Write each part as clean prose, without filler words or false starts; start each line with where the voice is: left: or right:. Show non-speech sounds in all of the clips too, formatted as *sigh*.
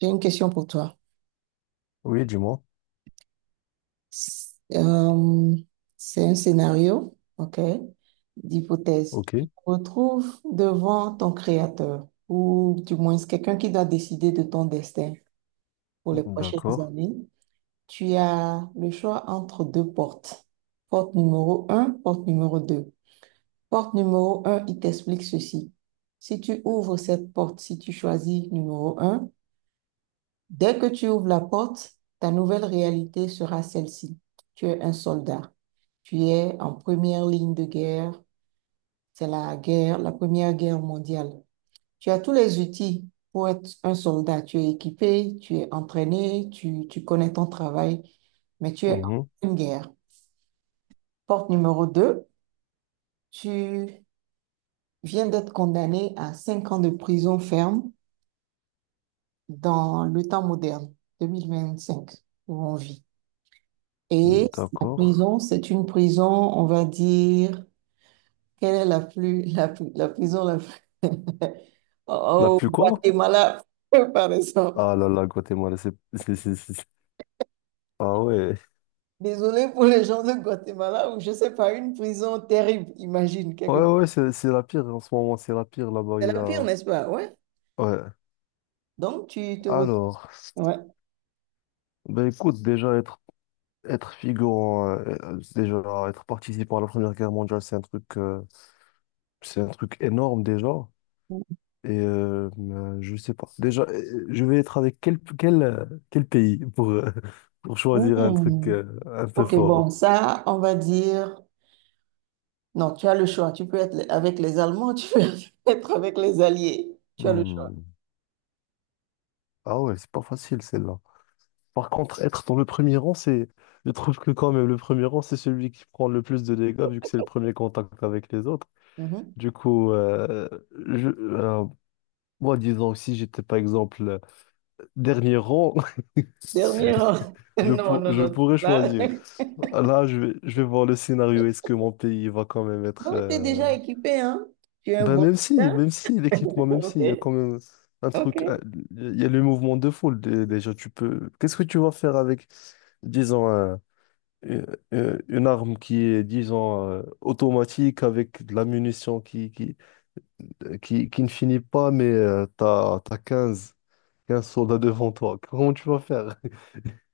right: J'ai une question pour toi.
left: Oui, dis-moi.
right: Euh, c'est un scénario, ok, d'hypothèse.
left: Ok,
right: Tu te retrouves devant ton créateur, ou du moins c'est quelqu'un qui doit décider de ton destin pour les prochaines
left: d'accord.
right: années. Tu as le choix entre deux portes. Porte numéro un, porte numéro 2. Porte numéro un, il t'explique ceci. Si tu ouvres cette porte, si tu choisis numéro un. Dès que tu ouvres la porte, ta nouvelle réalité sera celle-ci. Tu es un soldat. Tu es en première ligne de guerre. C'est la guerre, la première guerre mondiale. Tu as tous les outils pour être un soldat. Tu es équipé, tu es entraîné, tu connais ton travail, mais tu es en
left: Mhm.
right: pleine guerre. Porte numéro 2. Tu viens d'être condamné à 5 ans de prison ferme dans le temps moderne, 2025, où on vit. Et la
left: D'accord.
right: prison, c'est une prison, on va dire, quelle est la plus, la, plus- la prison la plus... *laughs*
left: La
right: au
left: plus quoi?
right: Guatemala, *laughs* par exemple.
left: Ah là là, Guatemala, Ah ouais.
right: Désolée pour les gens de Guatemala, ou je sais pas, une prison terrible, imagine, quelque
left: Ouais,
right: part.
left: ouais, c'est la pire en ce moment, c'est la pire là-bas.
right: C'est la pire, n'est-ce pas? Ouais.
left: Ouais.
right: Donc, tu te retrouves...
left: Alors,
right: Ouais.
left: ben écoute, déjà être figurant, déjà être participant à la Première Guerre mondiale, c'est un truc énorme déjà. Et je sais pas. Déjà, je vais être avec quel pays pour, *laughs* pour choisir un truc
right: Hmm.
left: un peu
right: Ok,
left: fort.
right: bon, ça, on va dire... Non, tu as le choix. Tu peux être avec les Allemands, tu peux *laughs* être avec les Alliés. Tu as le choix.
left: Hmm. Ah ouais, c'est pas facile celle-là. Par contre, être dans le premier rang, c'est. Je trouve que quand même, le premier rang, c'est celui qui prend le plus de dégâts, vu que c'est le premier contact avec les autres.
right: Mhm.
left: Du coup, je, euh, moi, disons que si j'étais, par exemple, dernier rang,
right: Dernier
left: *laughs*
right: rang. *laughs* Non, non,
left: je
right: non.
left: pourrais
right: Là,
left: choisir.
right: *laughs*
left: Là, je vais voir le scénario. Est-ce que mon pays va quand même être,
right: non, tu es déjà équipé, hein? Tu es un
left: Bah
right: bon soutien.
left: même si l'équipement, même
right: Ok,
left: si, il y a quand même un truc.
right: ok.
left: Il y a le mouvement de foule déjà, tu peux... Qu'est-ce que tu vas faire avec, disons, une, une arme qui est, disons, automatique, avec de la munition qui ne finit pas, mais t'as quinze soldats devant toi. Comment tu vas faire?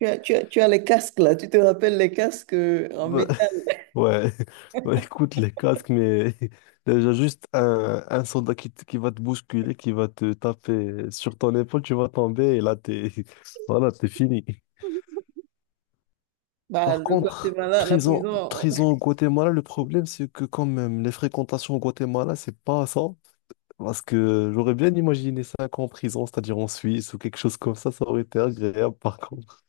right: Tu as les casques, là. Tu te rappelles les casques en métal.
left: *laughs* Ouais, *laughs* Bah, écoute les casques, mais *laughs* déjà juste un soldat qui va te bousculer, qui va te taper sur ton épaule, tu vas tomber et là t'es *laughs* voilà, t'es fini.
right: *laughs* Bah,
left: Par
right: le
left: contre,
right: Guatemala, la
left: prison,
right: prison,
left: prison au
right: *laughs*
left: Guatemala, le problème c'est que quand même les fréquentations au Guatemala, c'est pas ça. Parce que j'aurais bien imaginé 5 ans en prison, c'est-à-dire en Suisse ou quelque chose comme ça aurait été agréable par contre.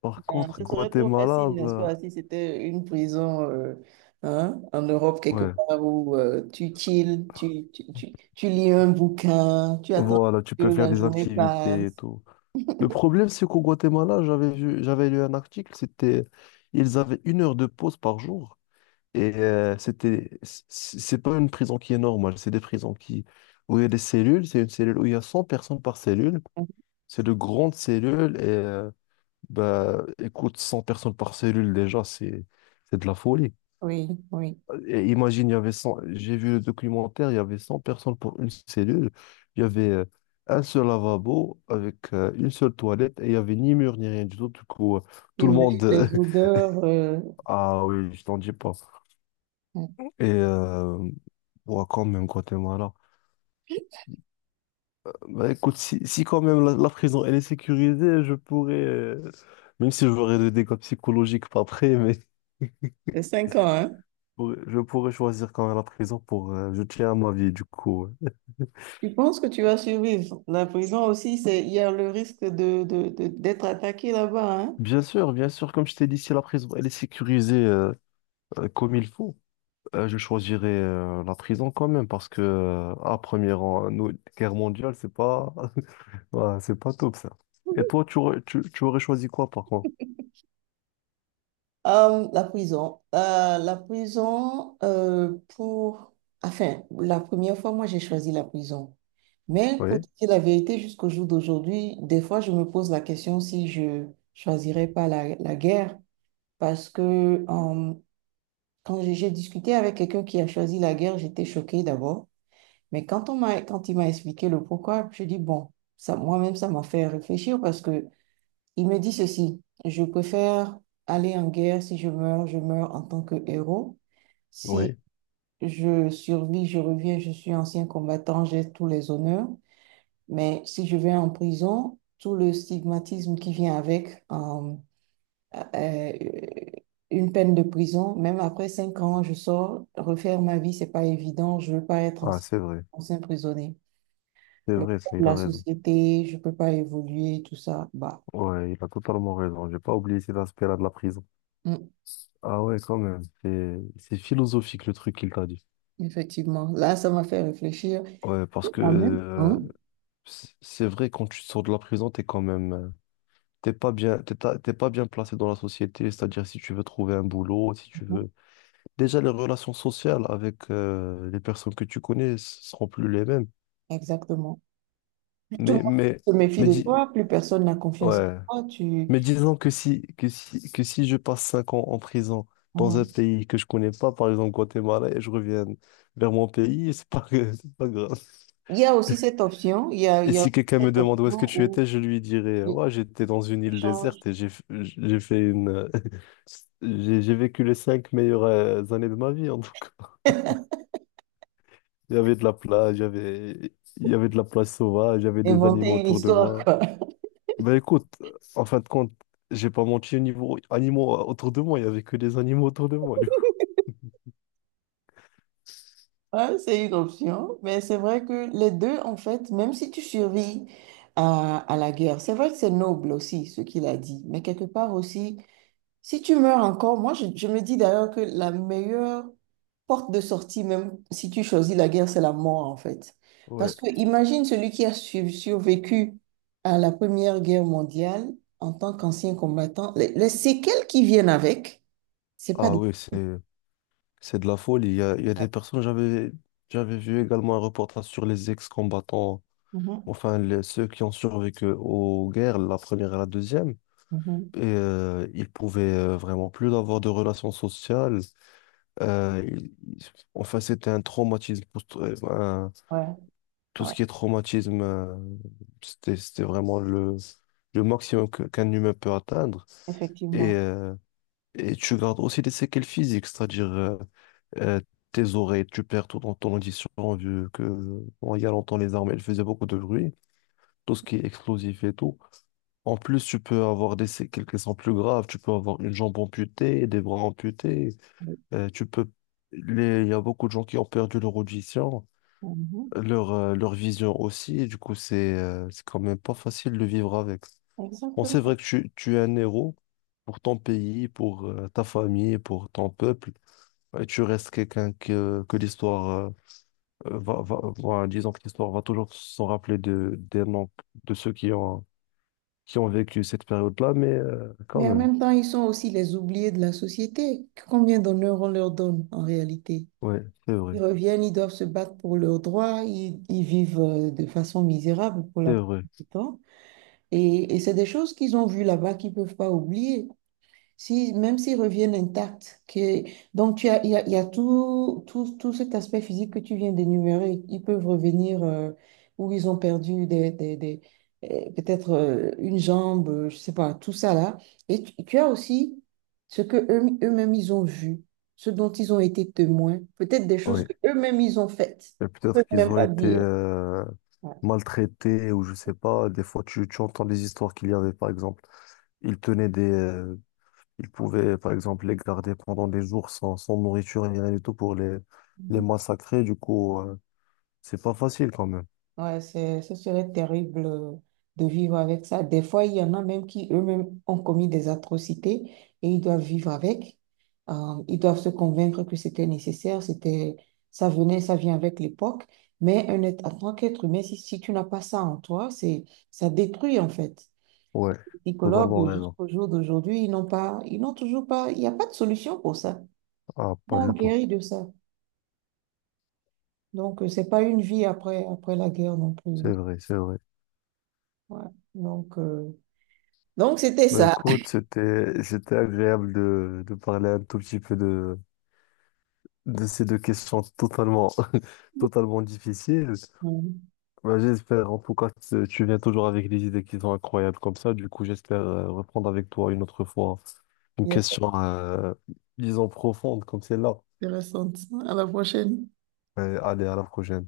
left: Par
right: ah,
left: contre,
right: ce serait trop
left: Guatemala,
right: facile, n'est-ce
left: bah,
right: pas, si c'était une prison hein, en Europe quelque
left: ouais,
right: part où tu chill, tu lis un bouquin, tu attends
left: voilà, tu
right: que
left: peux faire
right: la
left: des
right: journée
left: activités et
right: passe.
left: tout. Le problème, c'est qu'au Guatemala, j'avais lu un article, c'était, ils avaient 1 heure de pause par jour. Et c'est pas une prison qui est normale, c'est des prisons où il y a des cellules, c'est une cellule où il y a 100 personnes par cellule. C'est de grandes cellules et, bah, écoute, 100 personnes par cellule, déjà, c'est de la folie.
right: Oui, oui.
left: Et imagine, il y avait 100. J'ai vu le documentaire, il y avait 100 personnes pour une cellule. Il y avait un seul lavabo avec une seule toilette et il n'y avait ni mur ni rien du tout. Du coup,
right: Tu
left: tout le monde.
right: imagines les
left: *laughs*
right: odeurs.
left: Ah oui, je t'en dis pas.
right: euh,
left: Et ouais, quand même, Guatemala. Bah écoute, si quand même la prison elle est sécurisée, je pourrais. Même si j'aurais des dégâts psychologiques pas après, mais *laughs* je
right: C'est 5 ans, hein?
left: je pourrais choisir quand même la prison pour. Je tiens à ma vie, du coup. Ouais.
right: Tu penses que tu vas survivre? La prison aussi, c'est, il y a le risque de, d'être attaqué là-bas, hein?
left: Bien sûr, comme je t'ai dit, si la prison elle est sécurisée comme il faut, je choisirais la prison quand même parce que à premier rang, nous, guerre mondiale, c'est pas *laughs* ouais, c'est pas top ça. Et toi, tu aurais choisi quoi par contre?
right: La prison. La prison pour... Enfin, la première fois, moi, j'ai choisi la prison. Mais pour
left: Oui,
right: te dire la vérité, jusqu'au jour d'aujourd'hui, des fois, je me pose la question si je choisirais pas la, la guerre. Parce que euh, quand j'ai discuté avec quelqu'un qui a choisi la guerre, j'étais choquée d'abord. Mais quand on m'a, quand il m'a expliqué le pourquoi, je dis, bon, ça, moi-même, ça m'a fait réfléchir parce que il me dit ceci, je préfère aller en guerre si je meurs, je meurs en tant que héros. Si
left: oui.
right: je survis, je reviens, je suis ancien combattant, j'ai tous les honneurs. Mais si je vais en prison, tout le stigmatisme qui vient avec euh, une peine de prison, même après 5 ans, je sors, refaire ma vie, c'est pas évident, je veux pas être
left: Ah,
right: ancien prisonnier,
left: c'est
right: le
left: vrai,
right: poids
left: ça,
right: de
left: il a
right: la
left: raison.
right: société, je ne peux pas évoluer, tout ça. Bah,
left: Ouais, il a totalement raison. J'ai pas oublié cet aspect-là de la prison.
right: mm,
left: Ah ouais, quand même. C'est philosophique le truc qu'il t'a dit.
right: effectivement, là, ça m'a fait réfléchir.
left: Ouais, parce que
right: En même temps,
left: c'est vrai, quand tu sors de la prison, t'es quand même t'es pas bien placé dans la société, c'est-à-dire si tu veux trouver un boulot, si tu
right: mhm,
left: veux... Déjà, les relations sociales avec les personnes que tu connais seront plus les mêmes.
right: exactement. Plus tout le
left: Mais,
right: monde
left: mais,
right: se méfie
left: mais,
right: de
left: dis-
right: toi, plus personne n'a confiance
left: ouais.
right: en toi. Tu...
left: Mais disons que si je passe 5 ans en prison dans un
right: mhm.
left: pays que je connais pas, par exemple Guatemala, et je reviens vers mon pays, *laughs* c'est pas, que- *laughs* c'est pas grave.
right: Il y a aussi cette option, il
left: Et
right: y a
left: si quelqu'un
right: cette
left: me demande où est-ce que
right: option
left: tu
right: où
left: étais, je lui dirais,
right: oui,
left: ouais, j'étais dans une
right: tu
left: île
right: changes,
left: déserte et j'ai fait une... J'ai vécu les cinq meilleures années de ma vie, en tout cas.
right: *laughs*
left: Il y avait de la plage, il y avait de la plage sauvage, il y avait des animaux
right: inventer une
left: autour de
right: histoire,
left: moi.
right: quoi.
left: Ben écoute, en fin de compte, j'ai pas menti au niveau animaux autour de moi, il y avait que des animaux autour de moi, du coup.
right: Ouais, c'est une option, mais c'est vrai que les deux, en fait, même si tu survis à la guerre, c'est vrai que c'est noble aussi ce qu'il a dit, mais quelque part aussi, si tu meurs encore, je me dis d'ailleurs que la meilleure porte de sortie, même si tu choisis la guerre, c'est la mort en fait.
left: Ouais.
right: Parce que imagine celui qui a survécu à la Première Guerre mondiale en tant qu'ancien combattant, les séquelles qui viennent avec, c'est pas...
left: Ah
right: des-
left: oui, c'est de la folie. Il y a des personnes, j'avais vu également un reportage sur les ex-combattants,
right: Mhm,
left: enfin ceux qui ont survécu aux guerres, la première et la deuxième.
right: mhm.
left: Et il pouvait vraiment plus avoir de relations sociales. Enfin, c'était un traumatisme.
right: Ouais,
left: Tout
right: ouais,
left: ce qui est traumatisme, c'était vraiment le maximum qu'un humain peut atteindre. Et,
right: effectivement.
left: euh, et tu gardes aussi des séquelles physiques, c'est-à-dire euh, tes oreilles, tu perds tout dans ton audition, vu que bon, il y a longtemps, les armées, elles faisaient beaucoup de bruit, tout ce qui est explosif et tout. En plus, tu peux avoir quelques sons plus graves, tu peux avoir une jambe amputée, des bras amputés, tu peux... Il y a beaucoup de gens qui ont perdu leur audition,
right: Mhm,
left: leur vision aussi, du coup, c'est quand même pas facile de vivre avec. Bon, c'est
right: exactement.
left: vrai que tu es un héros pour ton pays, pour ta famille, pour ton peuple, et tu restes quelqu'un que l'histoire disons que l'histoire va toujours s'en rappeler des noms de ceux qui ont vécu cette période-là, mais quand
right: Mais en
left: même.
right: même temps, ils sont aussi les oubliés de la société. Combien d'honneur on leur donne en réalité?
left: Oui, c'est vrai,
right: Ils reviennent, ils doivent se battre pour leurs droits, ils vivent de façon misérable pour la
left: c'est
right: plupart
left: vrai.
right: du temps. Et c'est des choses qu'ils ont vues là-bas qu'ils ne peuvent pas oublier. Si, même s'ils reviennent intacts, que, donc tu as, il y a tout, tout, tout cet aspect physique que tu viens d'énumérer. Ils peuvent revenir où ils ont perdu des, peut-être une jambe, je sais pas, tout ça là. Et tu as aussi ce que eux, eux-mêmes ils ont vu, ce dont ils ont été témoins, peut-être des choses
left: Oui.
right: que eux-mêmes ils ont faites.
left: Et
right: Ils
left: peut-être
right: peuvent
left: qu'ils
right: même
left: ont
right: pas
left: été
right: dire. Ouais.
left: maltraités ou je sais pas. Des fois, tu entends des histoires qu'il y avait, par exemple. Ils tenaient des, ils pouvaient, par exemple, les garder pendant des jours sans nourriture ni rien du tout pour les
right: Mhm.
left: massacrer. Du coup, c'est pas facile quand même.
right: Ouais, c'est, ce serait terrible de vivre avec ça. Des fois, il y en a même qui eux-mêmes ont commis des atrocités et ils doivent vivre avec. Ils doivent se convaincre que c'était nécessaire, c'était, ça venait, ça vient avec l'époque. Mais un être, en tant qu'être humain, si, si tu n'as pas ça en toi, c'est, ça détruit en fait.
left: Ouais,
right: Les
left: totalement
right: psychologues,
left: raison.
right: jusqu'au jour d'aujourd'hui, ils n'ont pas, ils n'ont toujours pas, il n'y a pas de solution pour ça.
left: Ah, pas
right: On
left: du tout.
right: guérit de ça. Donc, c'est pas une vie après, après la guerre non plus, hein.
left: C'est vrai, c'est vrai.
right: Ouais. Donc, donc, c'était
left: Bah,
right: ça.
left: écoute, c'était agréable de parler un tout petit peu de ces deux questions totalement, *laughs* totalement difficiles.
right: Mhm.
left: Bah, j'espère, en tout cas, tu viens toujours avec des idées qui sont incroyables comme ça. Du coup, j'espère reprendre avec toi une autre fois une
right: Il y a
left: question, disons, profonde comme celle-là.
right: intéressant. À la prochaine.
left: Allez, à la prochaine.